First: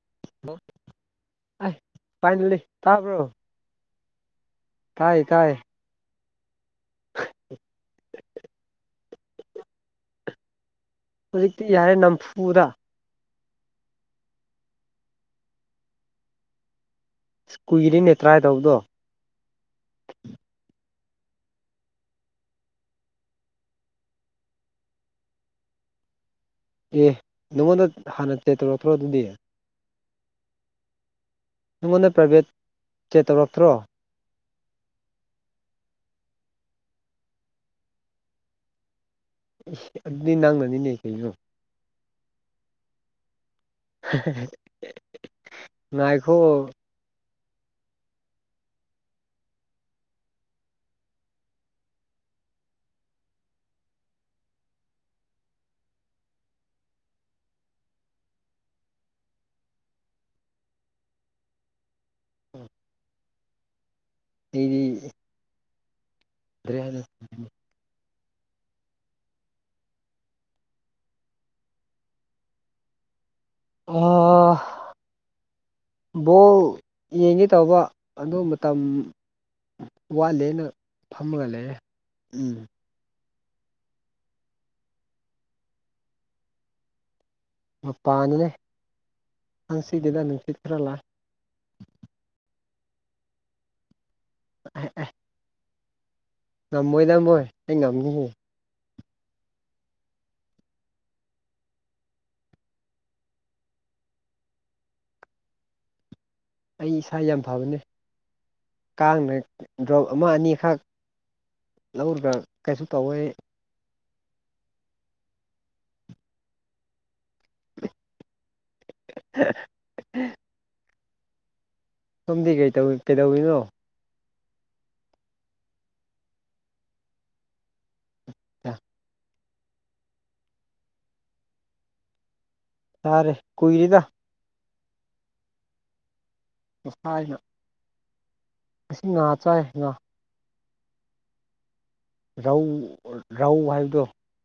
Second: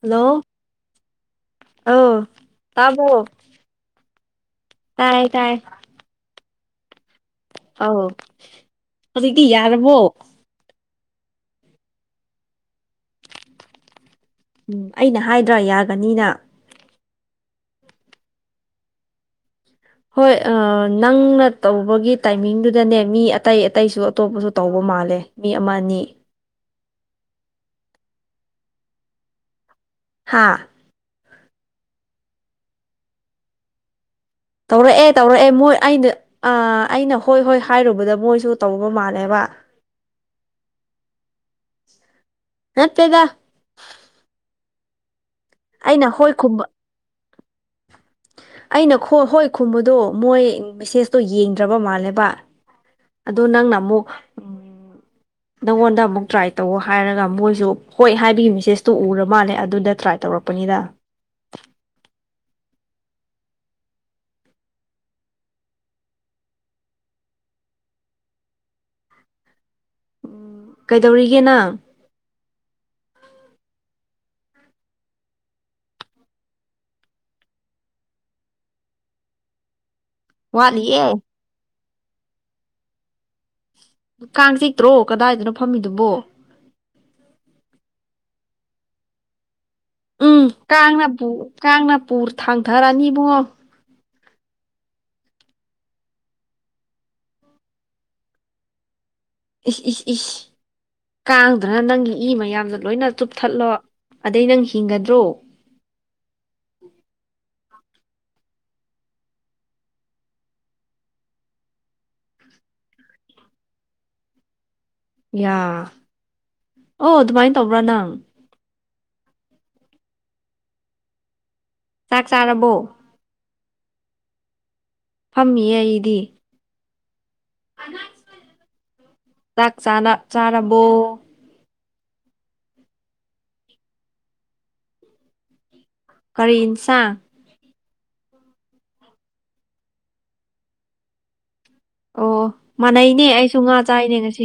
hello ꯑꯁ ꯑꯧ finally ꯇꯥꯕ꯭ꯔꯣ ꯇꯥꯏꯌꯦ ꯇꯥꯏ [unintelligible] ꯑꯥꯎ ꯍꯨꯖꯤꯛꯇꯤ ꯌꯥꯔꯕꯣ ꯍꯧꯖꯤꯛꯇꯤ ꯌꯥꯔꯦ ꯅꯝꯐꯨꯗ ꯎꯝ ꯑꯩꯅ ꯍꯥꯏꯗ꯭ꯔꯥ ꯌꯥꯒꯅꯤꯅ ꯑꯁ ꯀꯨꯏꯔꯦꯅꯦ ꯇ꯭ꯔꯥꯏ ꯇꯧꯕꯗꯣ ꯍꯣꯏ ꯑ ꯅꯪꯅ ꯇꯧꯕꯒꯤ ꯇꯥꯏꯃꯤꯡꯗꯨꯗꯅꯦ ꯃꯤ ꯑꯇꯩ ꯑꯇꯩꯁꯨ ꯑꯇꯣꯞꯄꯁꯨ ꯇꯧꯕ ꯃꯥꯜꯂꯦ ꯃꯤ ꯑꯃꯅꯤ ꯑꯦ ꯅꯉꯣꯟꯗ ꯍꯥꯟꯅ [unintelligible] ꯇꯧꯔꯛꯇ꯭ꯔꯣ ꯑꯗꯨꯗꯤ ꯍꯥꯥ ꯅꯉꯣꯟꯗ ꯄ꯭ꯔꯥꯏꯚꯦꯠ ꯆꯦꯠ ꯇꯧꯔꯛꯇ꯭ꯔꯣ ꯇꯧꯔꯛꯑꯦ ꯇꯧꯔꯛꯑꯦ ꯃꯣꯏ ꯑꯩꯅ ꯑ ꯑꯩꯅ ꯍꯣꯏ ꯍꯣꯏ ꯍꯥꯏꯔꯨꯕꯗ ꯃꯣꯏꯁꯨ ꯇꯧꯕ ꯃꯥꯜꯂꯦꯕ ꯏꯁ ꯑꯗꯨꯗꯤ ꯅꯪꯅꯅꯤꯅꯦ ꯀꯩꯅꯣ ꯅꯠꯇꯦꯗ [unintelligible] ꯑꯩꯅ ꯍꯣꯏ ꯉꯥꯏꯈꯣ ꯈꯨꯝꯕ ꯑꯩꯅ ꯈꯣꯏ ꯍꯣꯏ ꯈꯨꯝꯕꯗꯣ ꯃꯣꯏ ꯃꯦꯁꯦꯁꯇꯣ ꯌꯦꯡꯗ꯭ꯔꯕ ꯃꯥꯜꯂꯦꯕ ꯑꯗꯨ ꯅꯪꯅ ꯑꯃꯨꯛ ꯎꯝ [inaudible] ꯅꯪꯉꯣꯟꯗ ꯑꯃꯨꯛ ꯇ꯭ꯔꯥꯏ ꯇꯧ ꯍꯥꯏꯔꯒ ꯃꯣꯏꯁꯨ ꯍꯣꯏ ꯍꯥꯏꯕꯒꯤ ꯃꯦꯁꯦꯁꯇꯨ ꯎꯔ ꯃꯥꯜꯂꯦ ꯑꯗꯨꯗ ꯇ꯭ꯔꯥꯏ ꯇꯧꯔꯛꯄ [inaudible] ꯑꯥ ꯃꯤꯗꯤ ꯀꯔꯤ ꯍꯥꯏꯅꯣ ꯀꯩꯗꯧꯔꯤꯒꯦ ꯅꯪ ꯑꯣ ꯕꯣꯜ ꯌꯦꯡꯒꯦ ꯇꯧꯕ ꯑꯗꯨ ꯃꯇꯝ ꯋꯥꯠꯂꯦꯅ ꯋꯥꯠꯂꯤꯌꯦ ꯐꯝꯃꯒ ꯂꯩꯌꯦ ꯎꯝ ꯀꯥꯡ ꯆꯤꯛꯇ꯭ꯔꯣ ꯀꯗꯥꯏꯗꯅꯣ ꯐꯝꯃꯤꯗꯨꯕꯣ ꯃꯄꯥꯟꯗꯅꯦ ꯀꯥꯡ ꯆꯤꯛꯇꯦꯗꯥ ꯅꯅꯨꯡꯁꯤꯠ ꯈꯔ ꯂꯥꯛꯑꯦ ꯀꯥꯡꯅꯄꯨꯔ ꯊꯥꯡꯊꯔꯅꯤ ꯏꯕꯨꯉꯣ ꯑꯥꯏ ꯑꯥꯏ ꯉꯝꯃꯣꯏ ꯉꯝꯃꯣꯏ ꯑꯩ ꯉꯝꯅꯤꯍꯦ ꯏꯁ ꯏ ꯁ ꯏꯁ ꯀꯥꯡꯗꯨꯅ ꯅꯪꯒꯤ ꯏ ꯃꯌꯥꯝꯗꯣ ꯂꯣꯏꯅ ꯇꯨꯞꯊꯠꯂꯣ ꯑꯗꯩ ꯅꯪ ꯍꯤꯡꯒꯗ꯭ꯔꯣ ꯑꯩ ꯏꯁꯥ ꯌꯥꯝ ꯐꯕꯅꯦ ꯀꯥꯡꯅ ꯗ꯭ꯔꯣꯞ ꯑꯃ ꯑꯅꯤꯈꯛ ꯂꯧꯔꯒ ꯀꯩꯁꯨ ꯇꯧꯔꯣꯏ ꯌꯥ ꯑꯣ ꯑꯗꯨꯃꯥꯏꯅ ꯇꯧꯕ꯭ꯔꯥ ꯅꯪ [inaudible] ꯆꯥꯛ ꯁꯣꯝꯗꯤ ꯀꯩ ꯆꯥꯔꯕꯣ ꯇꯧ ꯀꯩꯗꯧꯔꯤꯅꯣ ꯐꯝꯃꯤꯌꯦ ꯑꯩꯗꯤ [unintelligible] ꯑ ꯆꯥꯛ ꯆꯥꯅ ꯆꯥꯔꯕꯣ ꯆꯥꯔꯦ ꯀꯨꯏꯔꯦꯗ ꯀꯔꯤ ꯏꯟꯁꯥꯡ ꯉꯥꯁꯤ ꯉꯥ ꯆꯏꯌꯦ ꯉꯥ ꯑꯣ ꯔꯧ ꯃꯥꯟꯅꯩꯅꯦ ꯑꯩꯁꯨ ꯔꯧ ꯉꯥ ꯍꯥꯏꯕꯗꯣ ꯆꯥꯏꯅꯦ ꯉꯁꯤ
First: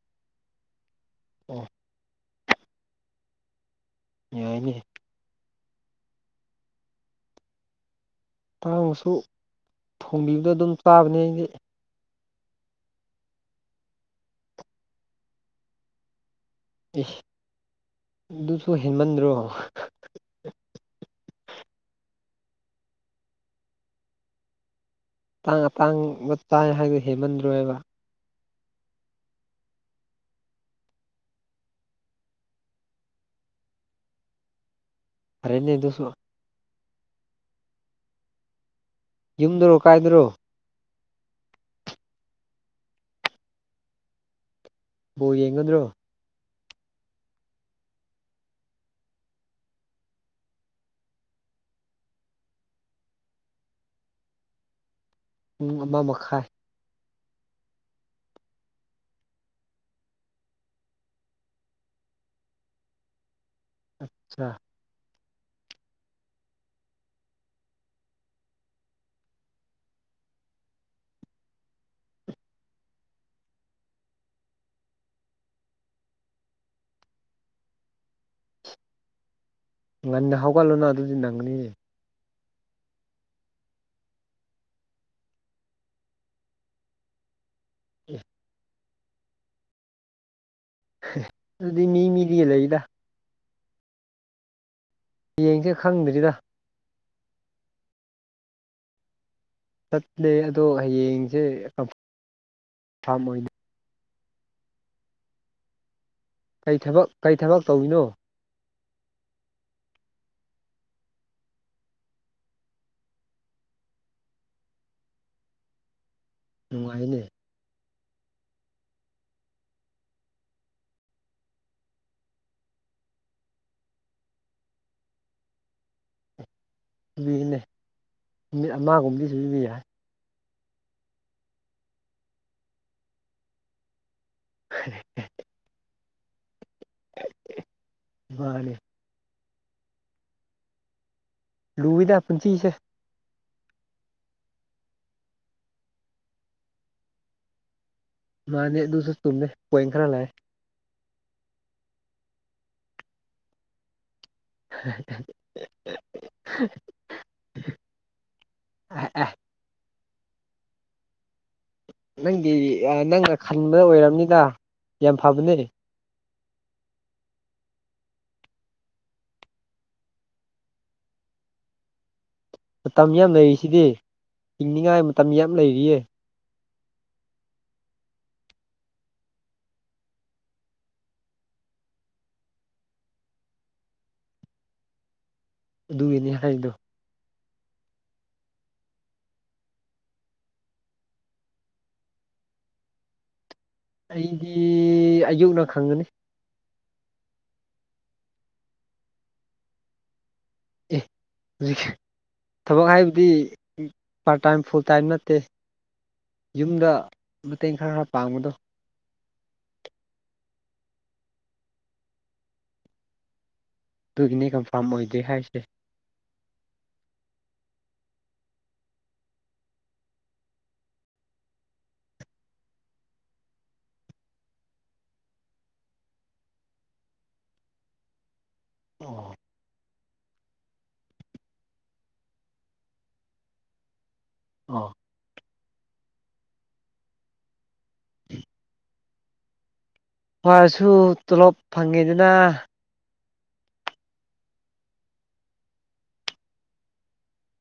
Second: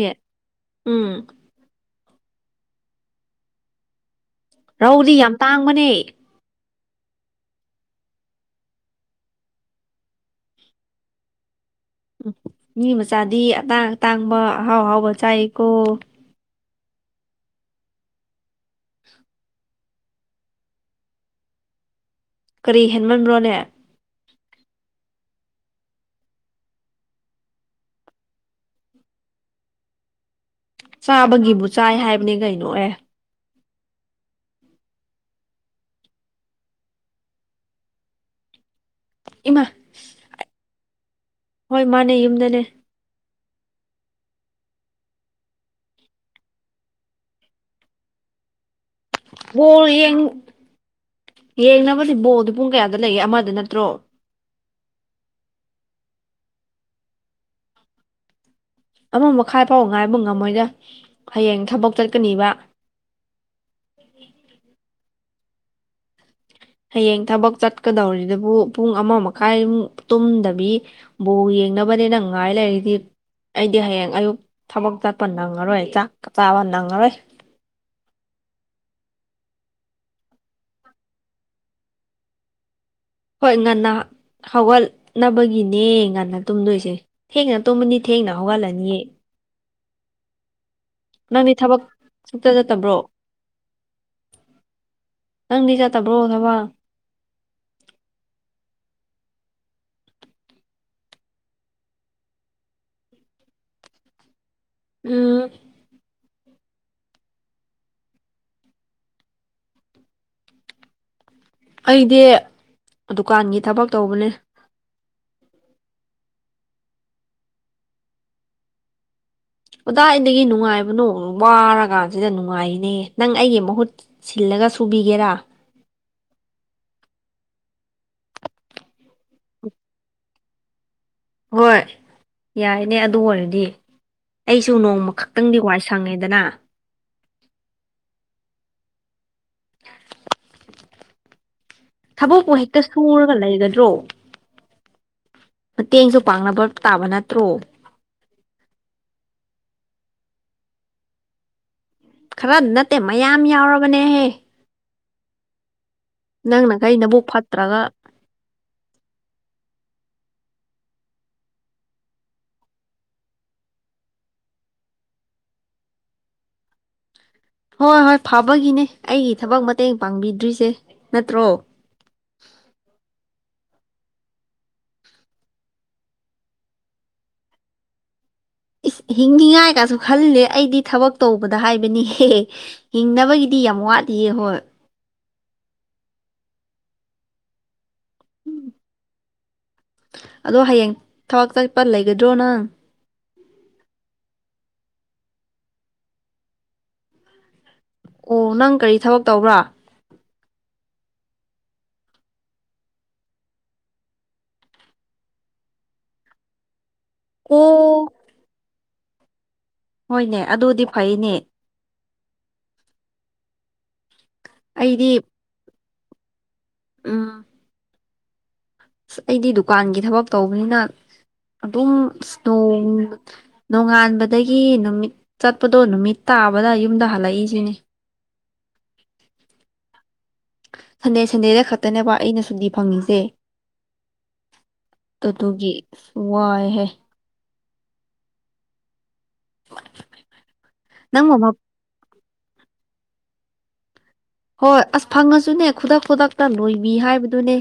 ꯎꯝ ꯑꯣ ꯌꯥꯏꯅꯦ ꯑꯗꯨꯗꯤ ꯌꯥꯝ ꯇꯥꯡꯕꯅꯦ ꯇꯥꯡꯉꯁꯨ ꯊꯣꯡꯕꯤꯕꯗ ꯑꯗꯨꯝ ꯆꯥꯕꯅꯦ ꯑꯩꯗꯤ ꯎꯝ ꯃꯤ ꯃꯆꯥꯗꯤ ꯑꯇꯥꯡ ꯑꯇꯥꯡꯕ ꯑꯍꯥꯎ ꯑꯍꯥꯎꯕ ꯆꯥꯏꯀꯣ ꯏꯁ ꯑꯗꯨꯁꯨ ꯍꯦꯟꯃꯟꯗ꯭ꯔꯣ ꯀꯔꯤ ꯍꯦꯟꯃꯟꯕ꯭ꯔꯣꯅꯦ [unintelligible] ꯆꯥꯕꯒꯤꯕꯨ ꯆꯥꯏ ꯍꯥꯏꯕꯅꯦ ꯀꯩꯅꯣ ꯑꯦ ꯐꯔꯦꯅꯦ ꯑꯗꯨꯁꯨ ꯏꯃꯥ ꯌꯨꯝꯗꯔꯣ ꯀꯥꯏꯗꯔꯣ ꯍꯣꯏ ꯃꯥꯅꯦ ꯌꯨꯝꯗꯅꯦ ꯕꯣꯜ ꯌꯦꯡꯒꯗ꯭ꯔꯣ ꯕꯣꯜ ꯌꯦꯡ ꯌꯦꯡꯅꯕꯗꯤ ꯕꯣꯜꯗꯤ ꯄꯨꯡ ꯀꯌꯥꯗ ꯂꯩꯒꯦ ꯑꯃꯗ ꯅꯠꯇ꯭ꯔꯣ ꯄꯨꯡ ꯑꯃ ꯃꯈꯥꯏ ꯑꯃ ꯃꯈꯥꯏꯐꯥꯎ ꯉꯥꯏꯕ ꯉꯝꯃꯣꯏꯗ ꯍꯌꯦꯡ ꯊꯕꯛ ꯆꯠꯀꯅꯤꯕ ꯑꯆꯥ ꯍꯌꯦꯡ ꯊꯕꯛ ꯆꯠꯀꯗꯧꯔꯤꯗꯨꯕꯨ ꯄꯨꯡ ꯑꯃ ꯃꯈꯥꯏꯃꯨꯛ ꯇꯨꯝꯗꯕꯤ ꯕꯣꯜ ꯌꯦꯡꯅꯕꯅꯤꯅ ꯉꯥꯏ ꯂꯩꯔꯗꯤ ꯑꯩꯗꯤ ꯍꯌꯦꯡ ꯑꯌꯨꯛ ꯊꯕꯛ ꯆꯠꯄ ꯅꯪꯉꯔꯣꯏ ꯆꯥꯛ ꯆꯥꯕ ꯅꯪꯉꯔꯣꯏ ꯉꯟꯅ ꯍꯧꯒꯠꯂꯣꯅ ꯑꯗꯨꯗꯤ ꯅꯪꯒꯅꯤ ꯍꯣꯏ ꯉꯟꯅ ꯍꯧꯒꯠꯅꯕꯒꯤꯅꯦ ꯉꯟꯅ ꯇꯨꯝꯗꯣꯏꯁꯦ ꯊꯦꯡꯅ ꯇꯨꯝꯃꯅꯤ ꯑꯦ ꯊꯦꯡꯅ ꯍꯧꯒꯠꯂꯅꯤ ꯅꯪꯗꯤ ꯊꯕꯛ ꯑꯗꯨꯗꯤ ꯃꯤ ꯃꯤꯗ ꯁꯨꯛꯆꯠ ꯂꯩꯗ ꯆꯠꯇꯕ꯭ꯔꯣ ꯅꯪꯗꯤ ꯍꯌꯦꯡꯁꯦ ꯆꯠꯇꯕ꯭ꯔꯣ ꯈꯪꯗ꯭ꯔꯤꯗ ꯊꯕꯛ ꯆꯠꯂꯦ ꯑꯗꯣ ꯍꯌꯦꯡꯁꯦ ꯀꯝꯐꯥꯝ ꯎꯝ ꯀꯩ ꯊꯕꯛ ꯀꯩ ꯊꯕꯛ ꯇꯧꯔꯤꯅꯣ ꯑꯩꯗꯤ ꯗꯨꯀꯥꯟꯒꯤ ꯊꯕꯛ ꯇꯧꯕꯅꯦ ꯅꯨꯡꯉꯥꯢꯅꯦ ꯀꯗꯤꯢꯗꯒꯤ ꯅꯨꯡꯉꯥꯏꯕꯅꯣ ꯋꯥꯔꯒꯥꯟꯁꯤꯗ ꯅꯨꯡꯉꯥꯏꯅꯦ ꯅꯪ ꯑꯩꯒꯤ ꯃꯍꯨꯠ ꯁꯤꯜꯂꯒ ꯁꯨꯕꯤꯒꯦꯔꯥ ꯁꯨꯕꯤꯒꯦꯅꯦ ꯅꯨꯃꯤꯠ ꯑꯃꯒꯨꯝꯕꯗꯤ ꯁꯨꯕꯤ ꯌꯥꯏ ꯍꯣꯏ ꯌꯥꯏꯅꯦ ꯑꯗꯨ ꯑꯣꯏꯔꯗꯤ ꯑꯩꯁꯨ ꯅꯣꯡꯃ ꯈꯛ ꯈꯤꯇꯪꯗꯤ ꯋꯥꯏ ꯁꯪꯉꯦꯗꯅ ꯑ [unintelligible] ꯃꯥꯅꯤ [inaudible] ꯂꯨꯏꯗ ꯊꯕꯛꯄꯨ ꯄꯨꯟꯁꯤꯁꯦ ꯍꯦꯛꯇ ꯁꯨꯔꯒ ꯂꯩꯒꯗ꯭ꯔꯣ ꯃꯇꯦꯡꯁꯨ ꯄꯥꯡꯅꯕ ꯇꯥꯕ ꯅꯠꯇ꯭ꯔꯣ ꯃꯥꯅꯦ ꯑꯗꯨꯁꯨ ꯆꯨꯝꯃꯦ ꯄꯣꯢꯟ ꯈꯔ ꯂꯨ ꯈꯔ ꯅꯠꯇꯦ ꯃꯌꯥꯝ ꯌꯥꯎꯔꯕꯅꯤꯍꯦ [unintelligible] ꯅꯪꯅꯒꯩ ꯅꯕꯨꯛ ꯐꯠꯇ꯭ꯔꯒ ꯑꯍꯦ ꯑꯦ ꯅꯪꯒꯤ ꯑꯥ ꯅꯪꯅ ꯈꯟꯕꯗꯨ ꯑꯣꯏꯔꯝꯅꯤꯗ ꯌꯥꯝ ꯐꯕꯅꯦ ꯍꯣꯏ ꯍꯣꯏ ꯐꯕꯒꯤꯅꯦ ꯑꯩꯒꯤ ꯊꯕꯛ ꯃꯇꯦꯡ ꯄꯥꯡꯕꯤꯗ꯭ꯔꯤꯁꯦ ꯅꯠꯇ꯭ꯔꯣ ꯃꯇꯝ ꯌꯥꯝ ꯂꯩꯔꯤꯁꯤꯗꯤ ꯍꯤꯡꯅꯤꯉꯥꯏ ꯃꯇꯝ ꯌꯥꯝ ꯂꯩꯔꯤꯌꯦ ꯏꯁ ꯍꯤꯡꯅꯤꯉꯥꯏ ꯀꯥꯢꯁꯨ ꯈꯜꯂꯦ ꯑꯩꯗꯤ ꯊꯕꯛ ꯇꯧꯕꯗ ꯍꯥꯏꯕꯅꯤꯍꯦ ꯍꯤꯡꯅꯕꯒꯤꯗꯤ ꯌꯥꯝ ꯋꯥꯠꯂꯤꯌꯦ ꯍꯣꯏ ꯑꯗꯨꯒꯤꯅꯤ ꯍꯥꯏꯗꯨ ꯎꯝ ꯑꯗꯣ ꯍꯌꯦꯡ ꯊꯕꯛ ꯆꯠꯄ ꯂꯩꯒꯗ꯭ꯔꯣ ꯅꯪ ꯑꯩꯗꯤ ꯑꯌꯨꯛꯅ ꯈꯪꯒꯅꯤ ꯑꯣ ꯅꯪ ꯀꯔꯤ ꯊꯕꯛ ꯇꯧꯕ꯭ꯔꯥ ꯑꯦ ꯍꯧꯖꯤꯛꯁꯦ ꯊꯕꯛ ꯍꯥꯏꯕꯗꯤ ꯄꯥꯔꯠ ꯇꯥꯏꯝ ꯐꯨꯜ ꯇꯥꯏꯝ ꯅꯠꯇꯦ ꯌꯨꯝꯗ ꯃꯇꯦꯡ ꯑꯣ ꯈꯔ ꯈꯔ ꯄꯥꯡꯕꯗꯣ ꯍꯣꯏꯅꯦ ꯑꯗꯨꯗꯤ ꯐꯩꯅꯦ ꯑꯗꯨꯒꯤꯅꯦ ꯀꯟꯐꯥꯔꯝ ꯑꯩꯗꯤ ꯑꯣꯏꯗꯦ ꯍꯥꯏꯁꯦ ꯎꯝ ꯑꯁ ꯑꯩꯗꯤ ꯗꯨꯀꯥꯟꯒꯤ ꯊꯕꯛ ꯇꯧꯕꯅꯤꯅ ꯑꯗꯨꯝ ꯑꯁ ꯅꯣꯡ ꯅꯣꯡꯉꯥꯟꯕꯗꯒꯤ ꯅꯨꯃꯤꯠ ꯆꯠꯄꯗꯣ ꯅꯨꯃꯤꯠ ꯇꯥꯕꯗ ꯌꯨꯝꯗ ꯍꯜꯂꯛꯏꯁꯤꯅꯦ ꯑꯣ ꯁꯟꯗꯦ ꯁꯟꯗꯦꯗ ꯈꯛꯇꯅꯦꯕ ꯑꯩꯅ ꯁꯨꯗꯤ ꯐꯪꯉꯤꯁꯦ ꯑꯣ ꯑꯗꯨꯗꯨꯒꯤ ꯋꯥꯏꯍꯦ [inaudible] ꯋꯥꯔꯁꯨ ꯅꯪ ꯃꯃꯥ ꯇꯣꯂꯣꯞ ꯐꯪꯉꯤꯗꯅ ꯍꯣꯏ ꯑꯁ ꯐꯪꯉꯁꯨꯅꯦ ꯈꯨꯗꯛ ꯈꯨꯗꯛꯇ ꯂꯣꯏꯕꯤ ꯍꯥꯏꯕꯗꯨꯅꯦ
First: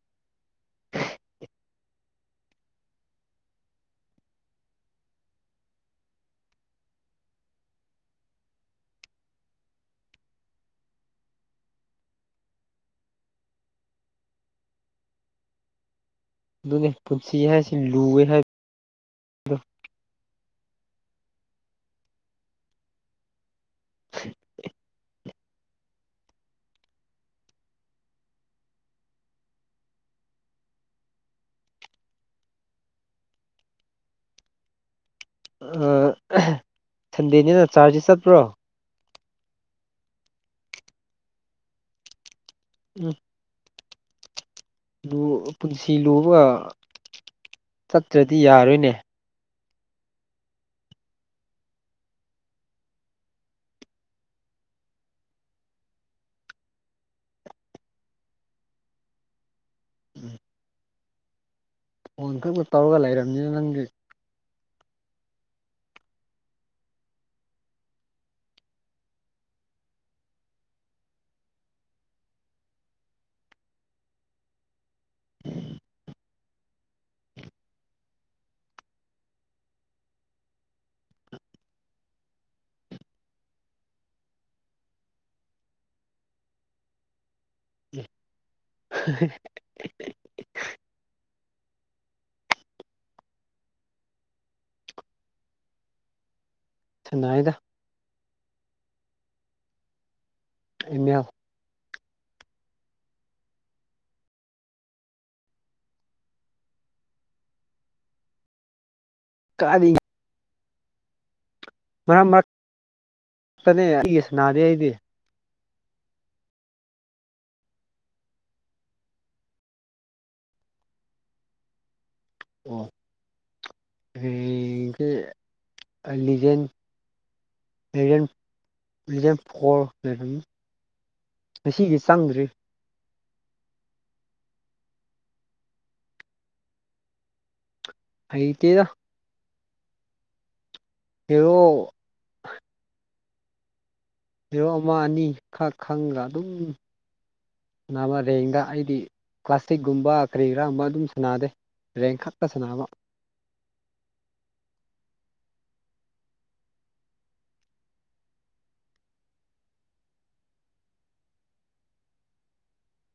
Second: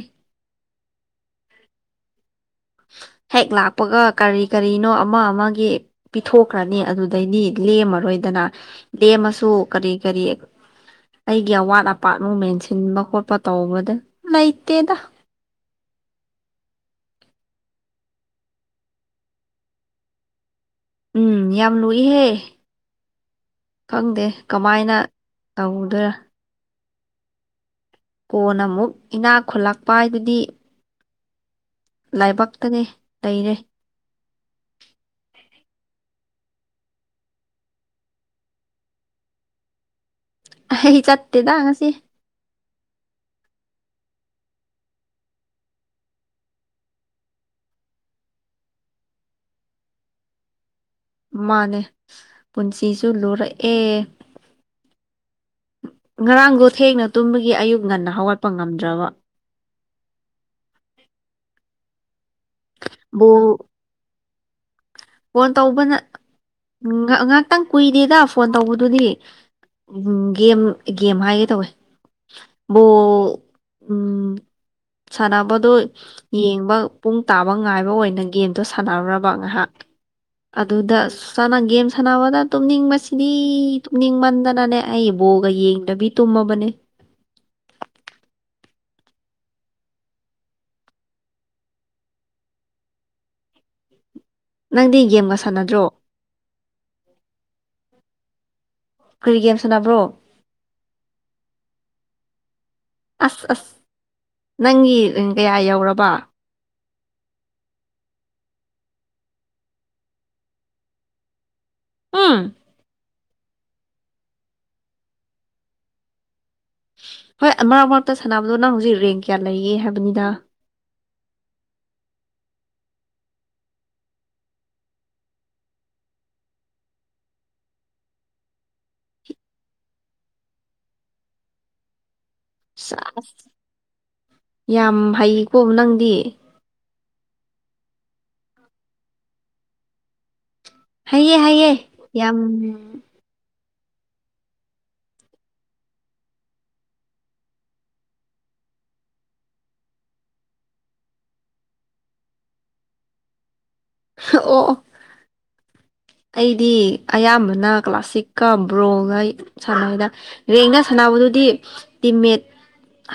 ꯍꯦꯛ ꯂꯥꯛꯄꯒ ꯀꯔꯤ ꯀꯔꯤꯅꯣ ꯑꯃ ꯑꯃꯒꯤ ꯄꯤꯊꯣꯛꯈ꯭ꯔꯅꯤ ꯑꯗꯨꯗꯩꯗꯤ ꯂꯦꯝꯃꯔꯣꯏꯗꯅ ꯂꯦꯝꯃꯁꯨ ꯀꯔꯤ ꯀꯔꯤ ꯑꯩꯒꯤ ꯑꯋꯥꯠ ꯑꯄꯥꯠ ꯑꯃꯨꯛ ꯃꯦꯟꯁꯤꯟꯕ ꯈꯣꯠꯄ ꯇꯧꯕꯗ ꯂꯩꯇꯦꯗ ꯑꯗꯨꯅꯦ ꯄꯨꯟꯁꯤ ꯍꯥꯏꯁꯤ ꯂꯨꯋꯦ ꯍꯥꯏ ꯎꯝ ꯌꯥꯝ ꯂꯨꯏꯍꯦ ꯈꯪꯗꯦ ꯀꯃꯥꯏꯅ ꯇꯧꯗꯣꯏꯔ ꯀꯣꯟꯅ ꯑꯃꯨꯛ ꯏꯅꯥꯛ ꯈꯨꯜꯂꯛꯄ ꯍꯥꯏꯗꯨꯗꯤ ꯂꯥꯏꯕꯛꯇꯅꯦ ꯂꯩꯔꯦ ꯑ ꯁꯟꯗꯦꯅꯤꯅ ꯆꯥꯔꯖꯗꯤ ꯆꯠꯄ꯭ꯔꯣ ꯑꯩ ꯆꯠꯇꯦꯗ ꯉꯁꯤ ꯎꯝ ꯂꯨ ꯄꯨꯟꯁꯤ ꯂꯨꯕ ꯆꯠꯇ꯭ꯔꯗꯤ ꯌꯥꯔꯣꯏꯅꯦ ꯃꯥꯅꯦ ꯄꯨꯟꯁꯤꯁꯨ ꯂꯨꯔꯛꯑꯦ ꯉꯔꯥꯡꯗꯣ ꯊꯦꯡꯅ ꯇꯨꯝꯕꯒꯤ ꯑꯌꯨꯛ ꯉꯟꯅ ꯍꯧꯒꯠꯄ ꯉꯝꯗ꯭ꯔꯕ ꯎꯝ ꯐꯣꯟ ꯈꯛꯇ ꯇꯧꯔꯒ ꯕꯣꯜ ꯂꯩꯔꯃꯤꯅ ꯅꯪꯒꯤ ꯐꯣꯟ ꯇꯧꯕꯅ ꯉ ꯉꯥꯛꯇꯪ ꯀꯨꯏꯗꯦꯗ ꯐꯣꯟ ꯇꯧꯕꯗꯨꯗꯤ ꯎꯝ ꯒꯦꯝ ꯒꯦꯝ ꯍꯥꯏꯒꯦ ꯇꯧꯋꯦ ꯕꯣꯜ ꯎꯝ ꯁꯟꯅꯕꯗꯣ ꯌꯦꯡꯕ ꯄꯨꯡ ꯇꯥꯕ ꯉꯥꯏꯕ ꯑꯣꯏꯅ ꯒꯦꯝꯗꯣ ꯁꯥꯟꯅꯔꯨꯔꯕ ꯉꯥꯍꯥꯛ ꯑꯗꯨꯗ ꯁꯥꯟꯅ ꯒꯦꯝ ꯁꯥꯟꯅꯕꯗ ꯇꯨꯝꯅꯤꯡꯕꯁꯤꯗꯤ ꯇꯨꯝꯅꯤꯡꯃꯟꯗꯅꯅꯦ ꯑꯩ ꯕꯣꯜꯒ ꯌꯦꯡꯗꯕꯤ ꯇꯨꯝꯃꯕꯅꯦ [inaudible] ꯅꯪꯗꯤ ꯒꯦꯝꯒ ꯁꯥꯟꯅꯗ꯭ꯔꯣ ꯁꯥꯅꯥꯏꯗ ꯀꯔꯤ ꯒꯦꯝ ꯁꯥꯅꯕ꯭ꯔꯣ ꯑꯦꯝ ꯃꯦꯜ ꯑꯁ ꯑꯁ ꯅꯪꯒꯤ ꯔꯦꯡ ꯀꯌꯥ ꯌꯧꯔꯕ ꯀꯥꯔꯤ ꯃꯔꯛ ꯎꯝ ꯃꯔꯛ ꯇꯥꯅꯦ ꯑꯩꯗꯤ ꯁꯟꯅꯗꯦ ꯑꯩꯗꯤ ꯍꯣꯏ ꯃꯔꯛ ꯃꯔꯛꯇ ꯁꯥꯟꯅꯕꯗꯣ ꯅꯪ ꯍꯧꯖꯤꯛ ꯔꯦꯡ ꯀꯌꯥ ꯂꯩꯌꯦ ꯍꯥꯏꯕꯅꯤꯗ ꯑꯣ ꯔꯦꯡꯁꯦ ꯑꯩ ꯂꯤꯖꯦꯟ ꯂꯤꯖꯦꯟ ꯂꯤꯖꯦꯟ ꯐꯣꯔ ꯂꯩꯔꯝꯅꯤ ꯉꯁꯤꯒꯤ ꯆꯪꯗ꯭ꯔꯤ ꯆꯁ ꯌꯥꯝ ꯍꯩꯀꯣ ꯅꯪꯗꯤ ꯍꯩꯇꯦꯗ ꯍꯩꯏ ꯍꯩꯏ ꯍꯦꯔꯣ ꯌꯥꯝꯅ ꯍꯦꯔꯣ ꯑꯃ ꯑꯅꯤ ꯈꯛ ꯈꯪꯂ ꯑꯗꯨꯝ ꯅꯥꯕ ꯔꯦꯡꯗ ꯑꯩꯗꯤ ꯀ꯭ꯂꯥꯁꯇꯤꯛꯒꯨꯝꯕ ꯀꯔꯤꯔ ꯑꯃꯗꯨꯝ ꯁꯥꯟꯅꯗꯦ ꯔꯦꯡ ꯈꯛꯇ ꯁꯥꯟꯅꯕ ꯑꯣ ꯑꯣ ꯑꯩꯗꯤ ꯑꯌꯥꯝꯕꯅ ꯀ꯭ꯂꯥꯁꯤꯛꯀ ꯕ꯭ꯔꯣꯒ ꯁꯥꯟꯅꯗꯦ ꯔꯦꯡꯒ ꯁꯥꯟꯅꯕꯗꯨꯗꯤ ꯇꯤꯝꯃꯦꯠ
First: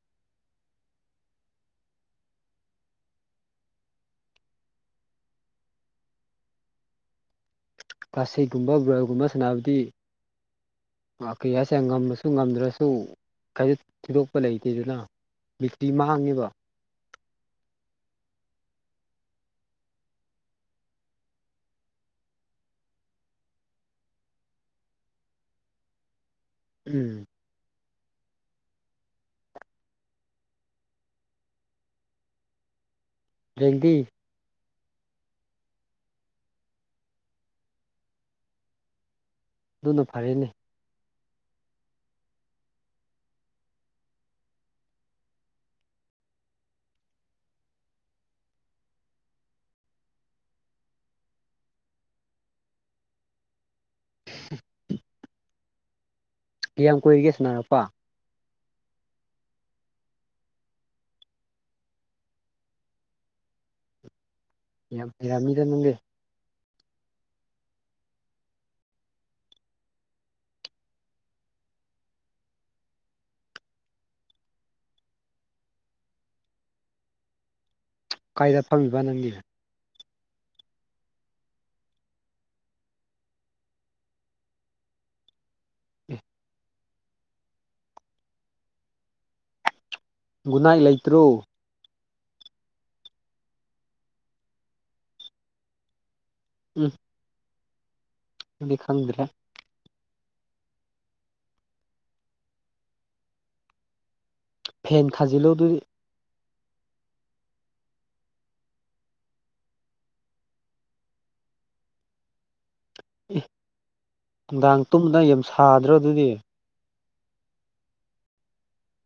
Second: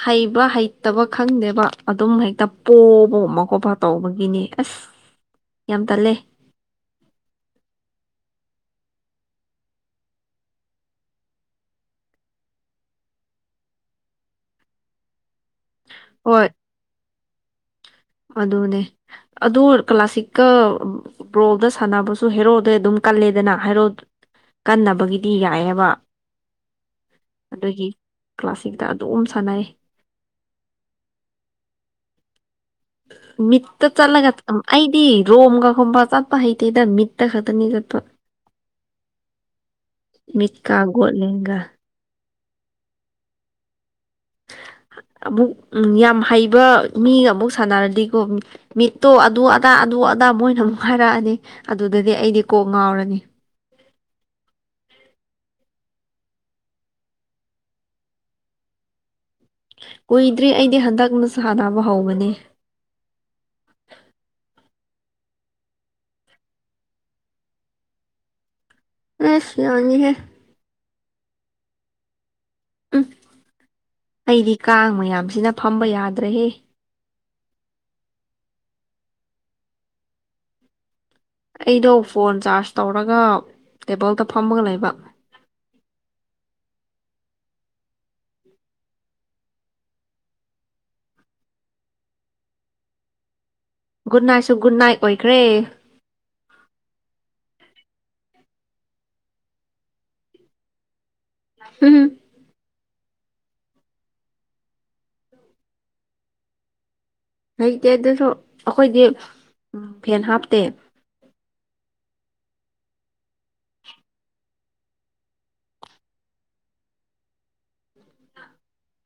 ꯍꯩꯕ ꯍꯩꯇꯕ ꯈꯪꯗꯦꯕ ꯑꯗꯨꯝ ꯍꯦꯛꯇ ꯄꯣꯕꯒꯨꯝꯕ ꯈꯣꯠꯄ ꯇꯧꯕꯒꯤꯅꯤ ꯑꯁ [inaudible] ꯌꯥꯝ ꯇꯜꯂꯦ ꯀꯥꯜꯁꯤꯛꯒꯨꯝꯕ ꯔꯣꯔꯦꯜꯒꯨꯝꯕ ꯁꯥꯟꯅꯕꯗꯤ ꯀꯩꯌꯥꯁ ꯉꯝꯃꯁꯨ ꯉꯝꯗ꯭ꯔꯁꯨ ꯀꯩꯁꯨ ꯊꯣꯏꯗꯣꯛꯄ ꯂꯩꯇꯦꯗꯅ ꯕꯤꯠꯇꯤ ꯃꯥꯡꯉꯦꯕ ꯍꯣꯏ ꯑꯗꯨꯅꯦ ꯑꯗꯨ ꯀ꯭ꯂꯥꯁꯤꯛꯀ ꯕꯣꯜꯗ ꯁꯥꯟꯅꯕꯁꯨ ꯍꯦꯔꯣꯗꯩ ꯑꯗꯨꯝ ꯀꯜꯂꯦꯗꯅ ꯍꯦꯔꯣ ꯀꯥꯟꯅꯕꯒꯤꯗꯤ ꯌꯥꯏꯌꯦꯕ ꯎꯝ ꯑꯗꯨꯒꯤ ꯀ꯭ꯂꯥꯁꯤꯛꯇ ꯑꯗꯨꯝ ꯁꯥꯟꯅꯩ ꯃꯤꯠꯇ ꯔꯦꯡꯗꯤ ꯆꯠꯂꯒ ꯎꯝ ꯑꯩꯗꯤ ꯔꯣꯝꯒ ꯒꯨꯝꯕ ꯆꯠꯄ ꯍꯩꯇꯦꯗ ꯃꯤꯠꯇ ꯈꯛꯇꯅꯤ ꯆꯠꯄ ꯑꯗꯨꯅ ꯐꯔꯦꯅꯦ ꯀꯥꯒꯣꯠꯂꯦꯒ ꯑꯃꯨꯛ ꯎꯝ ꯌꯥꯝ ꯍꯩꯕ ꯃꯤ ꯑꯃꯨꯛ ꯁꯥꯟꯅꯔꯗꯤꯀꯣ ꯃꯤꯠꯇꯣ ꯑꯗꯨ ꯑꯗꯥ ꯑꯗꯨ ꯑꯗꯥ ꯃꯣꯏꯅ ꯑꯃꯨꯛ ꯍꯥꯏꯔꯛꯑꯅꯤ ꯑꯗꯨꯗꯗꯤ ꯑꯩꯗꯤ ꯀꯣꯛ ꯉꯥꯎꯔꯅꯤ [unintelligible] ꯀꯌꯥꯝ ꯀꯨꯏꯔꯒꯦ ꯁꯥꯟꯅꯔꯛꯄ ꯀꯨꯏꯗ꯭ꯔꯤ ꯑꯩꯗꯤ ꯍꯟꯗꯛꯅ ꯁꯥꯟꯅꯕ ꯍꯧꯕꯅꯦ ꯌꯥꯝ ꯍꯩꯔꯝꯅꯤꯗ ꯑꯗꯨꯗꯤ ꯑꯩꯁ ꯌꯥꯅꯤ ꯍꯦ ꯎꯝ ꯑꯩꯗꯤ ꯀꯥꯡ ꯃꯌꯥꯝꯁꯤꯅ ꯐꯝꯕ ꯌꯥꯗ꯭ꯔꯦꯍꯦ ꯀꯥꯏꯗ ꯐꯝꯃꯤꯕ ꯅꯪꯗꯤ ꯑꯩꯗꯣ ꯐꯣꯟ ꯆꯥꯔꯖ ꯇꯧꯔꯒ ꯇꯦꯕꯜꯗ ꯐꯝꯃꯒ ꯂꯩꯕ ꯒꯨꯠꯅꯥꯏ ꯂꯩꯇ꯭ꯔꯣ ꯒꯨꯠ ꯅꯥꯏꯠꯁꯨ ꯒꯨꯠ ꯅꯥꯏꯠ ꯑꯣꯏꯈ꯭ꯔꯦ ꯎꯝ ꯑꯗꯨꯗꯤ ꯈꯪꯗ꯭ꯔꯦ ꯍꯝ ꯐꯦꯟ ꯊꯥꯖꯤꯜꯂꯣ ꯑꯗꯨꯗꯤ ꯂꯩꯩꯇꯦ ꯑꯗꯨꯁꯨ ꯑꯈꯣꯏꯗꯤ ꯎꯝ ꯐꯦꯟ ꯍꯥꯞꯇꯦ ꯑꯦ ꯅꯨꯡꯗꯥꯡ ꯇꯨꯝꯗ ꯌꯥꯝ ꯁꯥꯗ꯭ꯔꯣ ꯑꯗꯨꯗꯤ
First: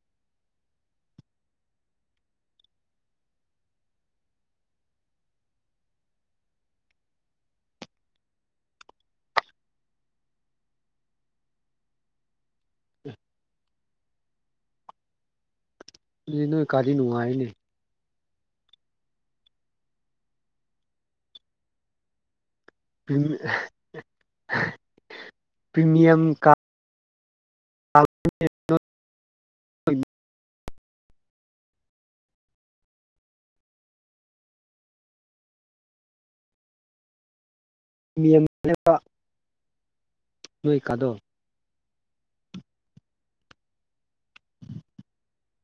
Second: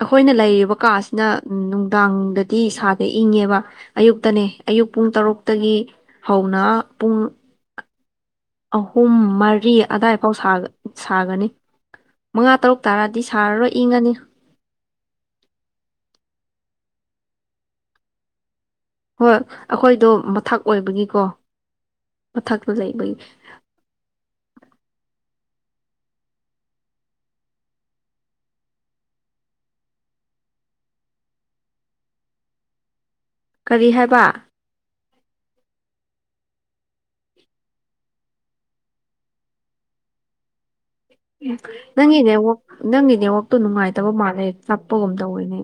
ꯑꯩꯈꯣꯏꯅ ꯂꯩꯔꯤꯕ ꯀꯥꯁꯤꯅ ꯎꯝ ꯅꯨꯡꯗꯥꯡꯗꯗꯤ ꯏꯁꯥꯗꯦ ꯏꯪꯉꯦꯕ ꯑꯌꯨꯛꯇꯅꯦ ꯑꯌꯨꯛ ꯄꯨꯡ ꯇꯔꯨꯛꯇꯒꯤ ꯍꯧꯅ ꯄꯨꯡ ꯑꯍꯨꯝ ꯃꯔꯤ ꯑꯗꯥꯏ ꯐꯥꯎ ꯁꯥꯒ ꯁꯥꯒꯅꯤ ꯃꯉꯥ ꯇꯔꯨꯛ ꯇꯥꯔꯗꯤ ꯁꯥꯔꯔꯣꯏ ꯏꯪꯉꯅꯤ ꯑꯗꯨꯗꯤ ꯅꯣꯏ ꯀꯥꯗꯤ ꯅꯨꯡꯉꯥꯏꯅꯦ ꯍꯣꯏ ꯑꯩꯈꯣꯏꯗꯣ ꯃꯊꯛ ꯑꯣꯏꯕꯒꯤꯀꯣ ꯃꯥꯊꯛꯇ ꯂꯩ ꯄꯔꯤꯃꯤꯌꯝ ꯀꯥ [inaudible] ꯀꯔꯤ ꯍꯥꯏꯕ ꯃꯤꯅꯦꯕ ꯅꯣꯏ ꯀꯥꯗꯣ ꯅꯪꯒꯤ ꯅꯦꯋꯥꯛ ꯅꯪꯒꯤ ꯅꯦꯋꯥꯛꯇꯣ ꯅꯨꯡꯉꯥꯏꯇꯕ ꯃꯥꯜꯂꯦ ꯆꯞꯄꯒꯨꯝ ꯇꯧꯋꯦꯅꯦ